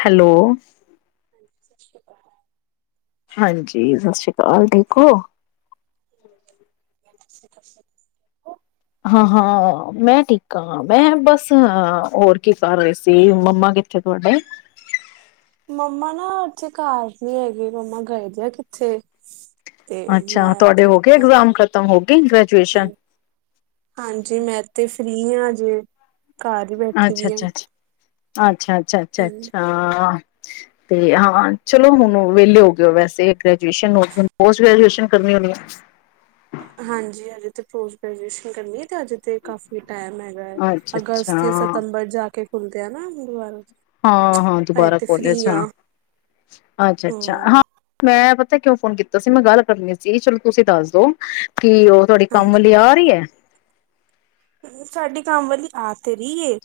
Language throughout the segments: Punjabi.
ਹੈਲੋ। [inaudible] ਹਾਂਜੀ ਸਤਿ ਸ਼੍ਰੀ ਅਕਾਲ ਠੀਕ ਹੋ [inaudible] ਹਾਂ-ਹਾਂ। ਮੈਂ ਠੀਕ ਆ, ਮੈਂ ਬਸ ਹੋਰ ਕੀ ਕਰ ਰਹੇ ਸੀ। ਮੰਮਾ ਕਿੱਥੇ ਤੁਹਾਡੇ ਮੰਮਾ ਨਾ ਅੱਜ ਘਰ ਨੀ ਹੈਗੇ, ਮੰਮਾ ਗਏ ਦੇ ਕਿਥੇ ਤੇ ਅੱਛਾ ਮੈਂ ਤੁਹਾਡੇ ਤੇ ਹੋ ਗਏ ਹ ਇਗਜ਼ਾਮ ਖਤਮ ਹੋ ਗਏ ਹ ਗ੍ਰੈਜੂਏਸ਼ਨ ਹਾਂਜੀ ਮੈਂ ਤੇ ਫ੍ਰਰੀ ਹਾਂ। ਜੇ ਘਰ ਹੀ ਬੈਠੀ ਅੱਛਾ ਦੀ ਆ। ਅੱਛਾ ਅੱਛਾ ਅੱਛਾ। ਹਾਂ ਅੱਛਾ-ਅੱਛਾ-ਅੱਛਾ ਆ ਤੇ ਹਾਂ ਚਲੋ ਹੁਣ ਵਿਹਲੇ ਹੋ ਗਏ ਹੋ, ਵੈਸੇ ਗ੍ਰੈਜੂਏਸ਼ਨ ਹੋ ਗਈ ਹੁਣ ਪੋਸਟ ਗ੍ਰੈਜੂਏਸ਼ਨ ਕਰਨੀ ਹੋਣੀ ਏ। ਹਾਂਜੀ, ਅਜੇ ਤੇ ਪੋਸਟ ਗ੍ਰੈਜੂਏਸ਼ਨ ਕਰਨੀ ਹੈ ਤੇ ਅਜੇ ਕਾਫੀ ਟਾਈਮ ਹੈਗਾ ਏ। ਹੈ ਅੱਛਾ ਅੱਛਾ ਅਗਸਤ ਜਾਂ ਸਤੰਬਰ ਜਾ ਕੇ ਖੁੱਲਦੇ ਆ ਨਾ ਗੁਰੂਦਵਾਰਾ ਹਾਂ-ਹਾਂ ਦੁਬਾਰਾ ਕੋਲੇਜ ਹਾਂ ਅੱਛਾ-ਅੱਛਾ ਹਮ ਹਾਂ ਮੈਂ ਪਤ ਕਿਉਂ ਫੋਨ ਕੀਤਾ ਸੀ, ਮੈਂ ਗੱਲ ਕਰਨੀ ਸੀ ਚਲੋ ਤੁਸੀਂ ਦੱਸ ਦੋ ਕੀ ਉਹ ਤੁਹਾਡੀ ਕੰਮ ਵਾਲੀ ਆ ਰਹੀ ਏ। ਸਾਡੇ ਕੰਮ ਵਾਲੀ ਆ ਤੇ ਰਹੀਏ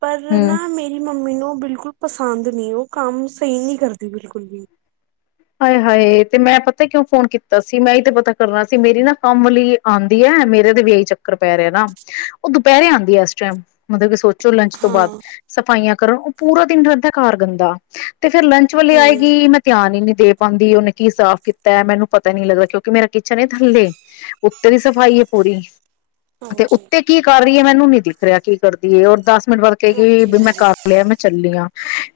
ਪਰ ਹੂੰ। ਨਾ ਮੇਰੀ ਮ ਮੈਨੂੰ ਬਿਲਕੁਲ ਪਸੰਦ ਨੀ ਉਹ ਕੰਮ ਸਹੀ ਨੀ ਕਰਦੀ ਬਿਲਕੁਲ ਵੀ ਹਾਏ ਹਾਏ ਤੇ ਮੈਂ ਪਤਾ ਕਿਉਂ ਫੋਨ ਕੀਤਾ ਸੀ, ਮੈਂ ਐ ਹੀ ਤੇ ਪਤਾ ਕਰਨਾ ਸੀ ਮੇਰੀ ਨਾ ਕੰਮ ਵਾਲੀ ਆਂਦੀ ਹੈ ਮੇਰੇ ਤੇ ਵੀ ਆਹੀ ਚੱਕਰ ਪੈ ਰਿਹਾ ਨਾ ਉਹ ਦੁਪਹਿਰੇ ਆਂਦੀ ਆ ਇਸ ਟਾਈਮ ਮਤਲਬ ਕਿ ਸੋਚ ਲੰਚ ਤੋਂ ਹਾਂ ਬਾਅਦ ਹੂੰ ਸਫਾਈਆਂ ਕਰਨ ਉਹ ਪੂਰਾ ਦਿਨ ਰਹਿ ਦਾ ਘਰ ਗੰਦਾ ਤੇ ਫੇਰ ਲੰਚ ਵੇ ਆਏਗੀ ਮੈਂ ਧਿਆਨ ਈ ਨਹੀਂ ਦੇ ਪਾਉਂਦੀ ਉਹਨੇ ਕੀ ਸਾਫ਼ ਕੀਤਾ ਮੈਨੂੰ ਪਤਾ ਨੀ ਲੱਗਦਾ ਕਿਉਂਕਿ ਮੇਰਾ ਕਿਚਨ ਥੱਲੇ ਉੱਤਰ ਦੀ ਸਫ਼ਾਈ ਹੈ, ਪੂਰੀ ਤੇ ਹਾਂਜੀ ਉੱਤੇ ਕੀ ਕਰ ਰਹੀ ਏ ਮੈਨੂੰ ਨੀ ਦਿਖ ਰਿਹਾ ਕੀ ਕਰਦੀ ਔਰ ਦੱਸ ਮੈਨੂੰ ਬਾਦ ਕਹਿ ਹਾਂਜੀ ਵੀ ਮੈਂ ਹਾਂਜੀ ਕਰ ਲਿਆ ਮੈਂ ਚੱਲੀ ਆ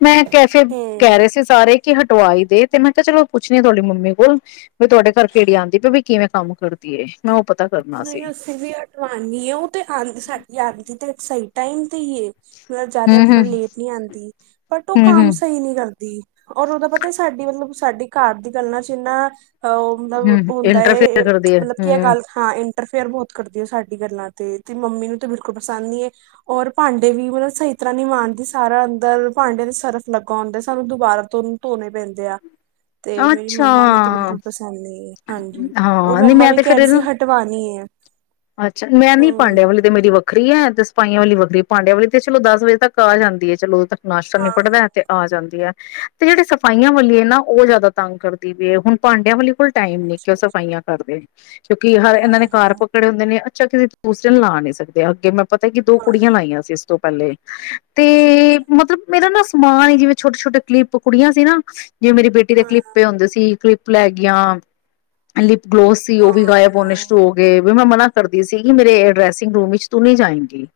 ਮੈਂ ਕੈਫੇ ਹੂੰ ਕਹਿ ਰਹੇ ਸੀ ਸਾਰੇ ਕੀ ਹਟਵਾਈ ਦੇ ਤੇ ਮੈਂ ਕਿਹਾ ਚਲੋ ਪੁੱਛਣੀ ਆ ਤੁਹਾਡੀ ਮੰਮੀ ਕੋਲ ਵਈ ਤੁਹਾਡੇ ਘਰ ਕਿੜੀ ਆਦੀ ਬਈ ਕਿਵੇਂ ਕੰਮ ਕਰਦੀ ਆਏ ਮੈਂ ਪਤਾ ਕਰਨਾ ਸੀ ਨਹੀਂ ਅਸੀਂ ਵੀ ਹਟਵਾਣੀ ਏ ਉਹ ਤੇ ਆਂਦੀ ਤ ਸਾਡੀ ਆਦੀ ਤੇ ਸਹੀ ਟਾਈਮ ਤੇ ਇ ਏ ਮਤਲਬ ਜ਼ਿਆਦਾ ਹਮ ਹਮ ਮਤਲਬ ਲੇਟ ਨੀ ਆਉਂਦੀ ਬਟ ਉਹ ਹਮ ਕੰਮ ਹਮ ਸਹੀ ਨੀ ਕਰਦੀ ਔਰ ਉਹਦਾ ਪਤਾ ਸਾਡੀ ਮਤਲਬ ਸਾਡੀ ਘਰ ਦੀ ਗੱਲਾਂ ਚ ਇਨਾ ਉਹ ਮਤਲਬ ਹਮ ਹੁੰਦਾ ਇੰਟਰਫੇਅਰ ਕਰਦੀ ਹੈ ਮਤਲਬ ਕੀ ਇਹ ਗੱਲ ਹਮ ਇੰਟਰਫੇਅਰ ਬਹੁਤ ਕਰਦੀ ਏ, ਗਈ ਸਾਡੀ ਗੱਲਾਂ ਤੇ ਤੇ ਮੰਮੀ ਨੂੰ ਤੇ ਬਿਲਕੁਲ ਪਸੰਦ ਨੀ ਏ ਔਰ ਭਾਂਡੇ ਵੀ ਮਤਲਬ ਸਹੀ ਤਰ੍ਹਾਂ ਨੀ ਮਾਂਜਦੀ, ਸਾਰਾ ਅੰਦਰ ਭਾਂਡਿਆਂ ਦੇ ਸਰਫ ਲੱਗਾ ਹੁੰਦਾ ਸੱਭ ਦੁਬਾਰਾ ਤੋਂ ਧੋਣੇ ਪੈਂਦੇ ਆ। ਤੇ ਮੇਰੀ ਅੱਛਾ ਮੰਮਾ ਨੂੰ ਤੇ ਬਿਲਕੁਲ ਪਸੰਦ ਨਹੀਂ ਹਾਂਜੀ ਉਹ ਹਾਂ ਨਹੀਂ ਮੰਮਾ ਮੈਂ ਵੀ ਤੇ ਫਿਰ ਕਹਿ ਰਹੀ ਇਹਨੂੰ ਸੀ ਹਜੇ ਅੱਛਾ ਮੈਂ ਨੀ ਹਮ ਭਾਂਡਿਆ ਵਾਲੀ ਤੇ ਮੇਰੀ ਵੱਖਰੀ ਹੈ। ਤੇ ਸਿਫਾਈਆਂ ਵਾਲੀ ਵੱਖਰੀ। ਭਾਂਡਿਆਂ ਵਾਲੀ ਤੇ ਚਲੋ ਦਸ ਵਜੇ ਤੱਕ ਆ ਜਾਂਦੀ ਹੈ ਚਲੋ ਨਾਸ਼ਤਾ ਹਾਂ ਨਿਪਟਦਾ ਤੇ ਆ ਜਾਂਦੀ। ਤੇ ਜਿਹੜੇ ਸਫਾਈਆਂ ਵਾਲੀਏ ਨਾ ਉਹ ਜ਼ਿਆਦਾ ਤੰਗ ਕਰਦੀ ਪਈ ਹੁਣ ਭਾਂਡਿਆਂ ਵਾਲੇ ਕੋਲ ਟਾਈਮ ਨੀ ਕਿ ਓ ਅੱਛਾ ਅੱਛਾ ਸਫਾਈਆਂ ਕਰਦੇ। [unintelligible] ਕਿਉਂਕਿ ਹਰ ਇਹਨਾਂ ਹਾਂ ਨੇ ਘਰ ਹਾਂ ਪਕੜੇ ਹੁੰਦੇ ਨੇ। ਅਛਾ ਕਿ ਦੂਸ ਦਿਨ ਲਾ ਨੀ ਸਕਦੇ ਆ ਅੱਗੇ ਮੈਂ ਪਤਾ ਕਿ ਦੋ ਹਾਂ ਕੁੜੀਆਂ ਲਾਈਆਂ ਸੀ ਇਸ ਤੋਂ ਪਹਿਲੇ ਤੇ ਅੱਛਾ ਅੱਛਾ ਮਤਲਬ ਮੇਰਾ ਨਾ ਸਮਾਨ ਹੀ ਜਿਵੇਂ ਛੋਟੇ ਛੋਟੇ ਕਲੀਪ ਕੁੜੀਆਂ ਸੀ ਨਾ ਜਿਵੇਂ ਮੇਰੀ ਦੇ ਹਾਂ ਕਲਿੱਪੇ ਹੁੰਦੇ ਸੀ ਕਲਿੱਪ ਲੈ ਗਿਆਂ ਲਿਪ ਗਲੋਸ ਸੀ ਉਹ ਹਾਂ ਵੀ ਗਾਇਬ ਹਾਂ ਹੋਣੇ ਸ਼ੁਰੂ ਹੋ ਗਏ। ਵੀ ਮੈਂ ਮਨਾ ਕਰਦੀ ਸੀਗੀ ਮੇਰੇ ਡਰੈਸਿੰਗ ਰੂਮ ਵਿੱਚ ਤੂੰ ਨੀ ਜਾਏਗੀ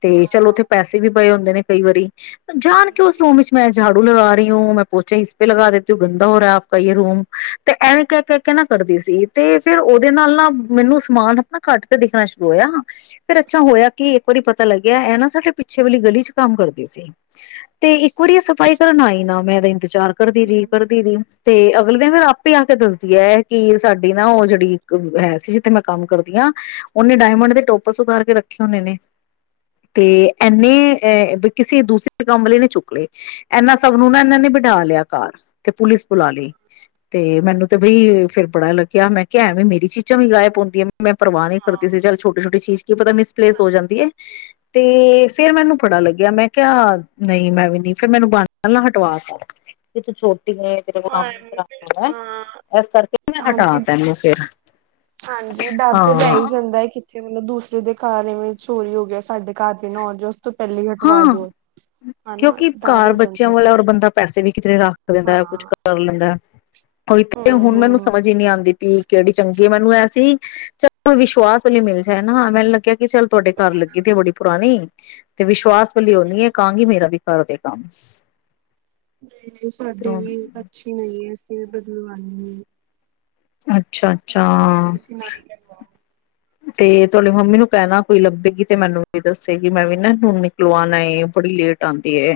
ਤੇ ਚਲ ਉਥੇ ਹਾਂ ਪੈਸੇ ਵੀ ਬਏ ਹੁੰਦੇ ਨੇ ਕਈ ਵਾਰੀ ਜਾਣ ਕੇ ਉਸ ਹਾਂਜੀ ਰੂਮ ਵਿੱਚ ਮੈਂ ਝਾੜੂ ਲਗਾ ਰਹੀ ਹੂੰ ਮੈਂ ਪੋਚਾ ਇਸੇ ਲਗਾ ਦੇਤੀ ਗੰਦਾ ਹੋ ਰਿਹਾ ਆਪ ਯੇ ਰੂਮ ਤੇ ਐਵੇਂ ਕਹਿ ਕੇਹਿ ਕੇ ਨਾ ਕਰਦੀ ਸੀ ਤੇ ਫੇਰ ਉਹਦੇ ਨਾਲ ਨਾ ਹਾਂਜੀ ਮੈਨੂੰ ਸਮਾਨ ਨਾ ਘੱਟ ਕੇ ਦੇਖਣਾ ਸ਼ੁਰੂ ਹੋਇਆ। ਫੇਰ ਅੱਛਾ ਹੋਇਆ ਕਿ ਇਕ ਵਾਰੀ ਪਤਾ ਲੱਗਿਆ ਇਹ ਨਾ ਸਾਡੇ ਪਿੱਛੇ ਵਾਲੀ ਗਲੀ ਚ ਕੰਮ ਕਰਦੀ ਸੀ। ਤੇ ਇੱਕ ਵਾਰੀ ਸਫਾਈ ਆਈ ਨਾ ਮੈਂ ਵਿਚਾਰ ਕਰਦੀ ਰਹੀ। ਕਰਦੀ ਹਮ ਰਹੀ ਤੇ ਅਗਲੇ ਫਿਰ ਆਪੇ ਆ ਕੇ ਦੱਸਦੀ ਹੈ ਕਿ ਸਾਡੀ ਨਾ ਉਹ ਜਿਹੜੀ ਹੈ ਸੀ ਜਿੱਥੇ ਮੈਂ ਕੰਮ ਕਰਦੀ ਹਾਂ ਉਹਨੇ ਡਾਇਮੰਡ ਦੇ ਟੋਪਸ ਉਧਾਰ ਕੇ ਰੱਖੇ ਹੁਣੇ ਨੇ ਤੇ ਇਹਨੇ ਕਿਸੇ ਦੂਸਰੇ ਕੰਮ ਲਈ ਨੇ ਚੁੱਕ ਲਏ ਇਹਨਾਂ ਸਭ ਨੂੰ ਨਾ ਇਹਨਾਂ ਨੇ ਬਿਠਾ ਲਿਆ ਘਰ। ਤੇ ਪੁਲਿਸ ਬੁਲਾ ਲਈ ਤੇ ਮੈਨੂੰ ਤੇ ਬਈ ਫੇਰ ਬੜਾ ਲੱਗਿਆ ਕਿਹਾ ਮੈਂ ਕਿਹਾ ਵੀ ਮੇਰੀ ਚੀਜ਼ਾਂ ਵੀ ਗਾਇਬ ਹੁੰਦੀਆਂ ਪਈਆ। ਮੈਂ ਪਰਵਾਹ ਨਹੀਂ ਹਾਂ ਕਰਦੀ ਸੀ ਚੱਲ ਛੋਟੀ ਛੋਟੀ ਚੀਜ਼ ਕੀ ਪਤਾ ਮਿਸਪਲੇਸ ਹੋ ਜਾਂਦੀ ਹੈ ਤੇ ਫਿਰ ਮੈਨੂੰ ਪੜਾ ਲੱਗਿਆ ਮੈਂ ਕਿਹਾ ਨਹੀਂ ਮੈਂ ਵੀ ਨਹੀਂ ਫਿਰ ਮੈਨੂੰ ਬ ਨਾਲ ਹਟਵਾਤਾ ਜ ਤੂੰ ਛੋਟ ਤੇਰੇ ਹਾਂ ਕੰਮ ਨ ਐਵੇਂ ਫਿਰ ਕਰਾਾ ਹਾਂ ਇਸ ਕਰਕੇ ਮੈਂ ਹਟਾ ਹਾਂਜੀ ਤੈਨੂੰ ਫਿਰ ਹਾਂਜੀ ਡਰ ਤੇ ਬਹਿ ਹੀ ਜਾਂਦਾ ਹੈ ਕਿੱਥੇ ਮਤਲਬ ਦੂਸਰੇ ਦੇ ਕਾਰਰ ਇਵੇਂ ਚੋਰੀ ਹੋ ਗਿਆ ਸਾਡੇ ਘਰ ਦੇ ਨਾਲ ਜੋ ਹਾਂ ਹਨਾ ਕਿਉਂਕਿ ਡਰ ਘਰ ਹੋ ਬੱਚਿਆਂ ਜਾਂਦਾ ਵਾਲਾ ਫਿਰ ਔਰ ਬੰਦਾ ਪੈਸੇ ਵੀ ਕਿਤੇਰੇ ਰੱਖ ਦਿੰਦਾ ਹਾਂ ਹੈ ਕੁਛ ਕਰ ਲੈਂਦਾ ਇਥੇ ਹਮ ਹੁਣ ਮੈਨੂੰ ਹਮ ਸਮਝ ਹੀ ਨਹੀਂੀ ਆਉਂਦੀ ਵੀ ਕਿਹੜੀ ਚੰਗੀ ਮੈਨੂੰ ਐਸੀ ਚਲ ਵਿਸ਼ਵਾਸ ਉਹਲੀ ਮਿਲ ਜਾਏ ਨਾ ਮੈਨੂੰ ਲੱਗਿਆ ਚੱਲ ਤੁਹਾਡੇ ਘਰ ਲੱਗੇ ਹਾਂ ਤੇ ਬੜੀ ਪੁਰਾਣੀ [inaudible] ਤੇ ਵਿਸ਼ਵਾਸ ਲਿਉਨੀ ਹੈ ਕਹਾਂਗੀ ਮੇਰਾ ਵੀ [inaudible] ਸਾਡੀ ਵੀ ਅੱਛੀ ਨਈਂ ਐ ਸ [inaudible] [unintelligible] ਅੱਛਾ ਅੱਛਾ ਸਿਲਾਈ ਲਗਵਾਓ ਤੇ ਤੁਹਾਡੀ ਮੰਮੀ ਨੂੰ ਕਹਿਣਾ ਕੋਈ ਲੱਭੇਗੀ ਤੇ ਮੈਨੂੰ ਵੀ ਦੱਸੇਗੀ ਮੈਂ ਹਾਂ ਵੀ ਨਾ ਹਾਂ ਨਿਕਲਵਾਉਣਾ ਏ ਬੜੀ ਲੇਟ ਟਦੀ ਹੈ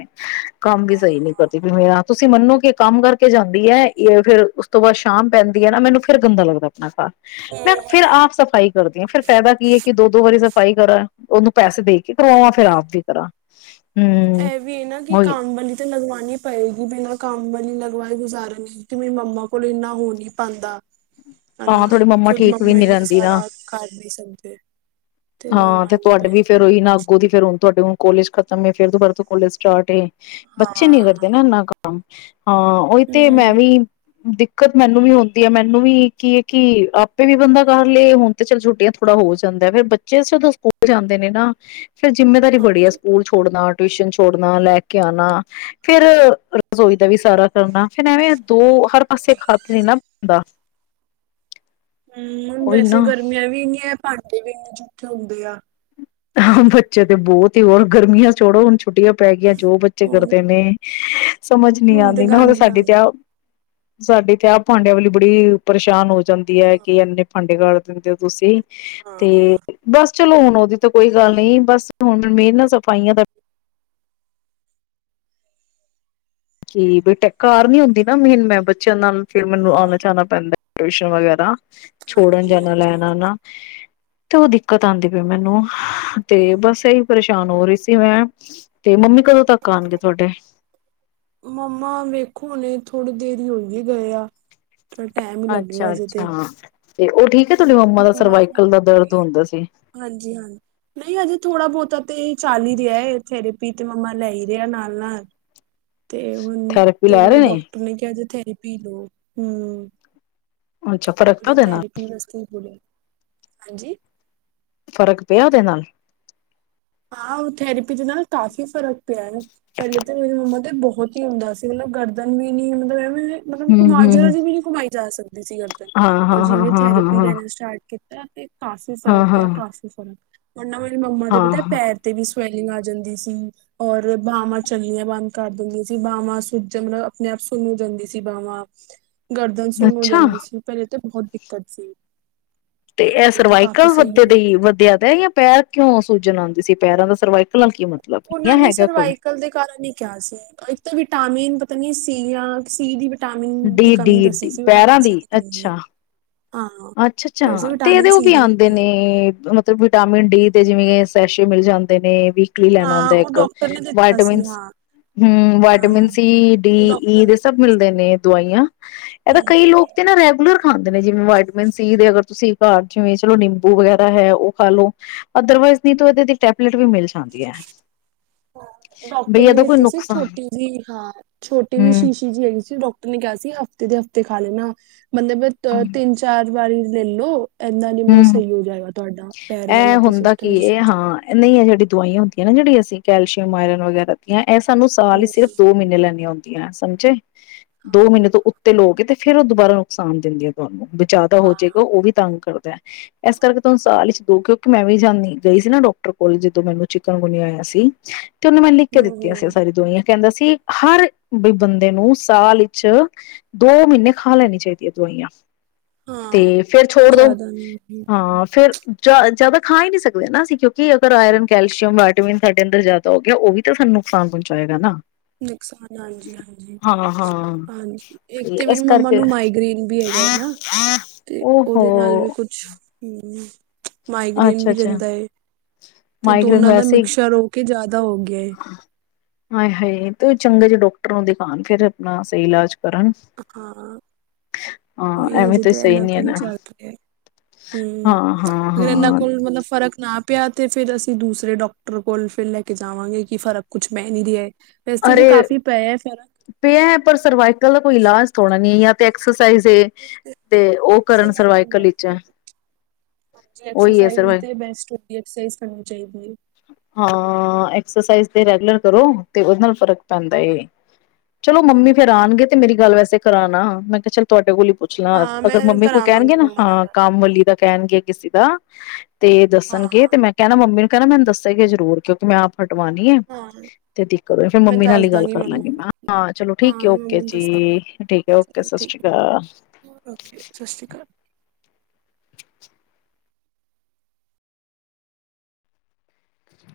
ਕੰਮ ਵੀ ਹਾਂ ਸਹੀ ਨੀ ਹਾਂ ਕਰਦੀ ਵੀ ਮੇਰਾ ਤੁਸੀਂ ਮੰਨੋ ਕਿ ਕੰਮ ਕਰਕੇ ਜਾਂਦੀ ਹੈ ਇਹ ਫੇਿਰ ਉਸ ਤੋਂ ਬਾਅਦ ਸ਼ਾਮ ਪੈਂਦੀ ਹੈ ਨਾ ਮੈਨੂੰ ਫਿਰ ਗੰਦਾ ਲੱਗਦਾ ਆਪਣਾ ਘ ਮੈਂ ਹਮ, ਫਿਰ ਆਪ ਹਮ, ਸਫ਼ਾਈ ਫੇਿਰ ਫਾਇਦਾ ਕੀ ਹੈ ਕਿ ਦੋ ਦੋ ਵਾਰੀ ਸਫ਼ਾਈ ਕਰਾਂ ਉਹਨੂੰ ਪੈਸੇ ਦੇ ਕੇ ਕਰਵਾਵਾਂ ਫੇਿਰ ਹਾਂਜੀ ਆਪ ਵੀ ਕਰਾਂ [inaudible] ਇਹ ਵੀ ਹੈ ਨਾ ਕਿ ਉਹੀ ਕੰਮ ਵਾਲੀ ਤਾਂ ਲਗਵਣੀ ਪਏਗੀ ਬਿਨਾਂ ਕੰਮ ਵਾਲੀ ਲਗਵਾਈ ਗੁਜ਼ਾਰਨ ਕਿ ਮੇਰੀ ਮੰਮਾ ਕੋਲ ਇੰਨਾ ਹੋ ਨਹੀਂ ਪਾਉਂਦਾ ਹਾਂ ਹਨਾ ਹਾਡੀੇ ਮੰਮਾ ਖੁਦ ਠੀਕ ਵੀ ਨੀ ਇੰਨਾ ਰਹਿੰਦੀ ਨਾ ਸਾਰਾ ਕਰ ਨਹੀਂ ਸਕਦੇ ਹਾਂ ਤੇ ਲਗਵਾਉਣੀ ਤੁਹਾਡੇ ਵੀ ਪੈਣੀ ਫੇਿਰ ਉਹੀ ਨਾ ਅੱਗੋਂ ਦੀ ਫੇਿਰ ਹ ਤੁਹਾਡੇ ਕੋਲੇਜ ਖਤਮ ਫੇਰ ਦੋ ਫਾਰ ਤੋਂ ਕੋਲੇਜ ਸਟਾਰਟ ਹੈ ਬੱਚੇ ਹਾਂ ਨੀ ਕਰਦੇ ਨਾ ਹਮ ਇੰਨਾ ਕੰਮ ਹਾਂ ਉਹੀ ਤੇ ਮੈਂ ਵੀ ਦਿੱਕਤ ਮੈਨੂੰ ਵੀ ਹੁੰਦੀ ਹੈ ਮੈਨੂੰ ਵੀ ਕੀ ਹੈ ਕਿ ਆਪੇ ਵੀ ਬੰਦਾ ਕਰ ਲਏ ਹੁਣ ਤੇ ਚੱਲ ਛੁੱਟੀਆਂ ਥੋੜਾ ਹੋ ਜਾਂਦਾ ਫਿਰ ਬੱਚੇ ਜਦੋਂ ਸਕੂਲ ਜਾਂਦੇ ਨੇ ਨਾ ਫਿਰ ਜਿੰਮੇਦਾਰੀ ਬੜੀ ਆ ਹਾਂਜੀ ਸਕੂਲ ਛੋੜਨਾ ਟਿਊਸ਼ਨ ਛੋੜਨਾ ਲੈ ਕੇ ਆਨਾ ਫੇਰ ਰਸੋਈ ਦਾ ਵੀ ਸਾਰਾ ਕਰਨਾ, ਫਿਰ ਐਵੇਂ ਦੋ ਹਰ ਪਾਸੇ ਖਾਤ ਨੇ ਨਾ ਦਾ ਹੂੰ, ਵੈਸੇ ਗਰਮੀਆਂ ਵੀ ਇੰਨੀਆਂ ਭਾਂਡੇ ਵੀ ਇੰਨੇ ਜੂਠੇ ਇਕਥੇ ਹੁੰਦੇ ਆ ਹਾਂ, ਹਨਾ ਬੱਚੇ ਤੇ ਬਹੁਤ ਤੇ ਹੋਰ ਗਰਮੀਆਂ ਚੋੜੋ ਹੁ ਛੁਟੀਆਂ ਪੈ ਗਈਆਂ, ਜੋ ਬੱਚੇ ਹੋਰ ਕਰਦੇ ਨੇ ਸਮਝ ਨੀ ਤੇ ਆਉਂਦੀ ਨਾ, ਹੁਣ ਤਾਂ ਗਾਂਦੇ ਸਾਡੀ ਤੇ ਗਾਂਦੇ ਸਾਡੇ ਤੇ, ਆ ਭਾਂਡਿਆਂ ਵਾਲੀ ਬੜੀ ਪਰੇਸ਼ਾਨ ਹੋ ਜਾਂਦੀ ਹੈ ਕਿ ਹਾਂ ਇੰਨੇ ਭਾੰਡੇ ਕਰ ਦਿੰਦੇ ਹੋ ਤੁਸੀਂ ਤੇ ਹਾਂ ਬਸ ਚਲੋ, ਹੁਣ ਉਹਦੀ ਤਾਂ ਕੋਈ ਗੱਲ ਨਹੀਂ, ਬਸ ਹੁਣ ਮੇਨ ਨਾ ਸਫ਼ਾਈਆਂ ਦਾ ਕੀ ਬੇਟੇ ਕਾਰ ਨੀ ਹੁੰਦੀ ਨਾ ਮੇਨ ਮ ਨਾਲ ਫਿਰ ਮੈਨੂੰ ਹਾਂ ਆਉਣਾ ਜਾਣਾ ਪੈਂਦਾ ਏ, ਟਿਊਸ਼ਨ ਵਗੈਰਾ ਤਾਂ, ਛੋੜਨ ਹਾਂਜੀ ਜਾਣਾ ਹਾਂਜੀ ਲੈਣਾ ਨਾ ਕਿਓ ਉਹ ਦਿੱਕਤ ਆਉਂਦੀ ਪਈ, ਮੈਨੂੰ, ਤੇ ਹਾਂ ਬਸ ਇਹੀ ਪਰੇਸ਼ਾਨ ਹੋ ਰਹੀ ਸ ਤੇ ਮੈਂ, ਤੇ ਮੰਮੀ ਕਦੋਂ ਤੱਕ ਆਉਣਗੇ ਤੁਹਾਡੇ? ਮੰਮਾ ਵੇਖੋ, ਹੁਣੇ ਥੋੜ੍ਹੀ ਦੇਰ ਹੋਈ ਏ ਗਏ ਆ। ਥੋੜਾ ਟਾਈਮ ਹੀ ਅੱਛਾ- ਅੱਛਾ। ਤੇ ਉਹ ਠੀਕ ਹੈ। ਤੁਹਾਡੀ ਮੰਮਾ ਦਾ ਮੰ ਸਰਵਾਈਕਲ ਦਾ ਦਰਦ ਹਾਂਜੀ- ਹੁੰਦਾ ਸੀ ਹਾਂਜੀ। ਨਹੀਂ, ਅਜੇ ਥੋੜਾ- ਬਹੁਤਾ ਤੇ ਚਾਲ ਹੀ ਰਿਹਾ, ਇਥੇ ਪ੍ਰੀਤੀ ਮੰਮਾ ਲਿਆਈ ਰਹੇ ਆ, ਨਾਲ- ਨਾਲ। ਤੇ ਹੁਣ ਥੈਰੇਪੀ ਤੇ ਲੈ ਰਹੇ ਮਨ ਡਾਕਟਰ ਨੇ ਕਿਹਾ ਜੇ ਥੈਰੇਪੀ ਲੋਕ ਹੂੰ ਅੱਛਾ ਫਰਕ ਪਿਆ ਉਹ ਉਹਦੇ ਨਾਲ ਥੈਰੇਪੀ ਵਾਸਤੇ ਹੀ ਬੋਲਿਆ ਹਾਂਜੀ? ਫ਼ਰਕ ਪਿਆ ਉਹਦੇ ਨਾਲ? ਹਾਂ, ਉਹ ਥੈਰੇਪੀ ਦੇ ਨਾਲ ਕਾਫ਼ੀ ਫਰਕ। ਪਿਆ ਪਹਿਲੇ ਤਾਂ, ਮੇਰੀ ਮੰਮਾ ਤੇ ਬਹੁ ਬਹੁਤ ਹੀ ਹੁੰਦਾ ਸੀ। ਮਤਲਬ ਗਰਦਨ ਵੀ ਨੀ ਮਤਲਬ ਮਤਲਬ ਹਮ ਕਮਾ ਜ ਹਮ ਦੀ ਵੀ ਨੀ ਕਮਾਈ ਜਾ ਸਕਦੇ ਨਹੀ ਸੀ ਵਰਤਣ ਹਾਂ ਹਾਂ ਹਾਂ ਜਿਵੇਂ ਹਾਂ ਹਾਂ ਥੈਰੇਪੀ ਲੈਣਾ ਹਾਂ ਸਟਾਰਟ ਇਹ ਤੇ ਕਾਫੀ ਫਰਕ ਪਿਆ ਹੈ ਹਾਂ ਕਾਫੀ ਫਰਕ ਹਾਂ ਹਾਂ [unintelligible] ਵੀ ਸਵੈਲਿੰਗ ਆ ਜਾਂਦੀ ਸੀ ਔਰ ਬਾਹਵਾਂ ਚੰਗੀਆਂ ਬੰਦ ਕਰ ਦਿੰਦੀਆਂ ਸੀ ਬਾਹਵਾਂ ਸੁੱਜ ਮਤਲਬ ਆਪਣੇ ਆਪ ਸੁਨ ਜਾਂਦੀ ਸੀ ਬਾਹਵਾਂ ਗਰਦਨ ਸੁਣੋ ਅੱਛਾ ਜਾਂਦੀ ਸੀ ਪਹਿਲੇ ਤੇ ਬਹੁਤ ਦਿੱਕਤ ਸੀ ਤੇ ਇਹ ਹੁਣ ਕਾਫ਼ੀ ਸਰਵਾਈਕਲ ਸਹੀ ਵਧ ਹੋ ਗਈ ਦਿੱਕਤ ਵਧਿਆ ਦਾ ਜਾਂ ਪੈਰ ਕਿਉਂ ਸੂਜ ਆਉਂਦੀ ਸੀ ਪੈਰਾਂ ਦਾ ਸਰਵ ਉਹਨਾਂ ਨੇ ਸਰਵਾਈਕਲ ਦੇ ਕਾਰਨ ਹੀ ਕਿਹਾ ਸੀ ਇੱਕ ਤਾਂ ਵਿਟਾਮਿਨ [unintelligible] ਵਿਟਾਮਿਨ ਦੀ ਡੀ ਕਮੀ ਡੀ ਦੱਸੀ ਡੀ ਸੀ ਪੈਰਾਂ ਵਿਟਾਮਿਨ ਸੀ ਦੀ ਕਮੀ ਅੱਛਾ ਹਾਂ ਅੱਛਾ ਫਿਰ ਅੱਛਾ ਸੀ ਤੇ ਵਿਟਾਮਿਨ ਇਹਦੇ ਉਹ ਸੀ ਵੀ ਦੀ ਆਉਂਦੇ ਕਮੀ ਨੇ ਹੈ ਮਤਲਬ ਵਿਟਾਮਿਨ ਡੀ ਜਿਵੇਂ ਸੈਸ਼ੇ ਮਿਲ ਜਾਂਦੇ ਨੇ ਵੀ ਲੈ ਹੁੰ ਹਾਂ ਉਹ ਇੱਕ ਡਾਕਟਰ ਨੇ ਦਿੱਤਾ ਸੀ ਵਟਿਨ ਹਾਂ ਹਮ ਹਾਂ ਵਟਿਨ ਹਾਂ ਸੀ ਡੀ ਉਹ ਡਾਕਟਰ ਈ ਨੇ ਸਭ ਦਿੱਤਾ ਸੀ ਮਿਲਦੇ ਨੇ ਦਵਾਈਆਂ ਇਹ ਹਮ ਕਈ ਲੋਕ ਨਾ ਰੈਗੂਲਰ ਹੁੰਦੇ ਨੇ ਜਿਵੇਂ [unintelligible] ਅਗਰ ਤੁਸੀਂ ਘਰ ਜਿਵੇਂ ਚਲੋ ਨਿੰਬੂ ਵਗੈਰਾ ਹੈ ਉਹ ਖਾ ਲੋ ਅਦਰਵਾਈਜ਼ ਨ ਇਹਦੇ ਟੈਬਲੇਟ ਵੀ ਮਿਲ ਜਾਂਦੀ ਹੈ ਡਾਕਟਰ ਬਈ ਨੇ ਇਹਦਾ ਕੋਈ ਦਿੱਤੀ ਸੀ ਨੁਕਸਾਨ ਛੋਟੀ ਜਿਹੀ ਹਾਂ ਛੋਟੀ ਜਿਹੀ ਹੂੰ, ਸ਼ੀਸ਼ੀ ਜਿਹੀ ਹੈਗੀ ਸੀ ਡਾਕ ਨੇ ਕਿਹਾ ਸੀ ਹਫ਼ਤੇ ਦੇ ਹਫ਼ਤੇ ਖਾ ਲੈਣਾ ਮਤਲਬ ਦੋ ਤਿੰਨ ਚਾਰ ਵਾਰੀ ਲੈ ਲੋ ਇੰਨਾ ਨ ਮਤਲਬ ਹੂੰ ਸਹੀ ਹੋ ਜਾਏਗਾ ਤੁਹਾਡਾ ਪੈਰ ਵਾਲ ਇਹ ਤੇ ਹੁੰਦਾ ਸਿਸਟਮ ਕੀ ਚ ਇਹ ਸੁਜ ਜਾਂਦਿਆ ਹਾਂ ਨਹੀਂ ਇਹ ਜਿਹੜੀ ਦਵਾਈਆਂ ਹੁੰਦੀਆਂ ਜਿਹੜੀ ਅਸੀਂ ਕੈਲਸ਼ਅਮ ਆਰਨ ਵਗੈਰਾ ਦੀਆਂ ਇਹ ਸਾਨੂੰ ਸਾਲ ਹੀ ਹਮ, ਸਿਰਫ ਦੋ ਮਹੀਨੇ ਲੈਣੇ ਹੁੰਦੇ ਸਮਝੇ ਦੋ ਹਾਂ ਮਹੀਨੇ ਹਾਂ ਤੋਂ ਉੱਤੇ ਲਓ ਗੇ ਤੇ ਫੇਰ ਉਹ ਦੁਬਾਰਾ ਨੁਕਸਾਨ ਦਿੰਦੀ ਆ ਤੁਹਾਨੂੰ ਬਈ ਜਾਦਾ ਹੋ ਹਾਂ। ਜਾਏਗਾ ਉਹ ਵੀ ਤੰਗ ਕਰਦਾ ਇਸ ਕਰਕੇ ਤੁਹਾਨੂੰ ਸਾਲ ਦੋ ਕਿਉਂਕਿ ਮੈਂ ਵੀ ਜਾਂਦੀ ਗਈ ਸੀ ਨਾ ਡਾਕਟਰ ਕੋਲ ਜਦੋਂ ਮੈਨੂੰ ਚਿਕਨਗੁਨੀ ਆਇਆ ਸੀ ਤੇ ਉਹ ਮੇਨ ਲਿਖ ਕੇ ਦਿੱਤੀਆਂ ਸੀ ਹੂੰ-ਹੂੰ। ਸਾਰੀ ਦਵਾਇਆ ਕਹਿੰਦਾ ਸੀ ਹਰ ਵੀ ਬੰਦੇ ਨੂੰ ਸਾਲ ਵਿੱਚ ਦੋ ਮਹੀਨੇ ਖਾ ਲੈਣੀ ਚਾਹੀਦੀ ਹੈ ਦਵਾਈਆਂ ਤੇ ਹਾਂ, ਫੇਿਰ ਛੋੜ ਦੋ ਹਾਂ ਫੇਰ [unintelligible] ਜ਼ਿਆਦਾ ਖਾ ਈ ਨਹੀਂ ਸਕਦੇ ਨਾ ਅਸੀਂ ਕਿਉਂਕਿ ਅਗਰ ਆਇਰਨ ਕੈਲਸ਼ੀਅਮ ਵਾਇਟਾਮਿਨ ਸਾਡੇ ਅੰਦਰ ਜ਼ਿਆਦਾ ਹੋ ਗਿਆ ਉਹ ਵੀ ਤਾਂ ਸਾਨੂੰ ਨੁਕਸਾਨ ਪਹੁੰਚਾਏਗਾ ਨਾ ਨੁਕਸਾਨ ਹਾਂਜੀ ਹਾਂਜੀ ਹਾਂ ਹਾਂ ਹਾਂਜੀ ਇੱਕ ਤੇ ਵੀ ਇਸ ਮੰਮਾ ਕਰਕੇ ਨੂੰ ਮਾਈਗ੍ਰੇਨ ਵੀ ਹੈਗਾ ਹੈ ਨਾ ਤੇ ਓਹੋ ਉਹਦੇ ਨਾਲ ਵੀ ਕੁਛ ਹਮ ਮਾਈਗ੍ਰੇਨ ਅੱਛਾ ਵੀ ਅੱਛਾ ਰਹਿੰਦਾ ਏ ਤੇ ਮਾਈਗ੍ਰੇਨ ਦੋਨਾਂ ਦਾ ਵੈਸੇ ਹੀ ਮਿਕਸ਼ਰ ਹੋ ਕੇ ਜ਼ਿਆਦਾ ਹੋ ਗਿਆ ਏ ਹਾਏ ਹਾਏ ਤੇ ਉਹ ਚੰਗੇ ਜਿਹੇ ਡਾਕਟਰ ਨੂੰ ਦਿਖਾਉਣ ਫਿਰ ਆਪਣਾ ਸਹੀ ਇਲਾਜ। ਕਰਣ। ਹਾਂ, ਉਹੀ ਹਜੇ ਤੇ ਇਨਾ ਕੋਲ ਹੀ ਚੱਲ ਰਿਹਾ ਹਮ ਹਾਂ ਹਾਂ ਅਗਰ ਇਨਾ। ਹਾਂ ਕੋਲ ਮਤਲਬ ਫਰਕ ਨਾ ਪਿਆ ਅਤੇ ਫਿਰ ਅਸੀਂ ਦੂਸਰੇ ਡਾਕਟਰ ਕੋਲ ਫਿਰ ਲੈ ਕੇ ਜਾਵਾਂਗੇ ਕਿ ਫਰਕ ਕੁਛ ਬਹਿ ਨਹੀਂ ਰਿਹਾ ਹੈ। ਅਰੇ ਪਿਆ ਹੈ ਪਰ ਸਰਵਾਈਕਲ ਦਾ ਕੋਈ ਇਲਾਜ ਥੋੜ੍ਹਾ ਨਹੀਂ ਐ ਯ। ਟਕਸ ਤਾਇਸ ਏ ਫ਼ਰਕ ਤੇ ਉਹ ਕਰਨ ਸਰਵਾਈਕਲ ਵਿਚ ਹਾਂਜੀ ਆਈ ਏ ਸਰ ਹੋ ਐਕਸਰਸਾਈਜ਼ ਤੇ ਬੈਸਟ ਹੁੰਦੀ ਐਕਸਰਸਾਈਜ਼ ਕਰਨੀ ਚਾਹੀਦੀ ਹੈ। ਏਕਸਰਸਿਜ਼ ਤੇ ਰੈਗੂਲਰ ਕਰੋ। ਤੇ ਉਹਦੇ ਨਾਲ ਫ਼ਰਕ ਪੈਂਦਾ ਏ। ਚਲੋ ਹਾਂ ਮੰਮੀ ਫਿਰ ਆਣਗੇ। ਤੇ ਮੇਰੀ ਗੱਲ ਵੈਸੇ ਕਰਾਨਾ। ਮੈਂ ਕਿਹਾ ਚੱਲ ਤੁਹਾਡੇ ਕੋਲਲੀ। ਪੁੱਛ ਲਾਂ ਹਾਂ ਮੈਂ ਅਗਰ ਮੰਮੀ ਕੋਈ ਕਰਾਵਾਂਗੀ ਕਹਿਣਗੇ ਨਾ ਮੰਮਾ ਨਾਲ ਹਾਂ ਗੱਲ ਕੰਮ ਵਾਲੀ ਦਾ। ਕੈਨ ਗ ਕਿਸੀ ਦਾ। ਤੇ ਹਾਂ ਦੱਸਣਗੇ ਹਾਂ ਤੇ ਮੈਂ ਕਹਿਣਾ ਮੰਮੀ ਨੂੰ। [unintelligible] ਮੈਨੂੰ ਦੱਸੇਗੇ ਜ਼ਰੂਰ ਕਿਉਂਕਿ ਮ ਆਪ। ਹਟਵਣੀ ਐ। ਹਾਂ ਤੇ ਦੀ ਕਰੋ ਫੇਰ ਮੈਂ ਮੰਮੀ ਨਾਲ ਦੱਸ ਹੀ ਗੱਲ ਦਾਂਗੀ ਕਰ ਮੰਮਾ ਲਾਂਗੀ ਮ। ਨੂੰ ਮੈਂ ਕਿਹਾ ਚਲੋ ਹਾਂ ਮੈਂ ਠੀਕ ਹੈ, ਮੰਮਾ ਓਕੇ ਨੂੰ ਜੀ। ਦੱਸ ਦਾਂਗੀ ਠੀਕ ਹੈ, ਓਕੇ, ਚਲੋ ਸਤ ਠੀਕ ਸ੍ਰੀ ਅਕਾਲ। ਹੈ ਓਕੇ ਸਤਿ ਸ਼੍ਰੀ ਅਕਾਲ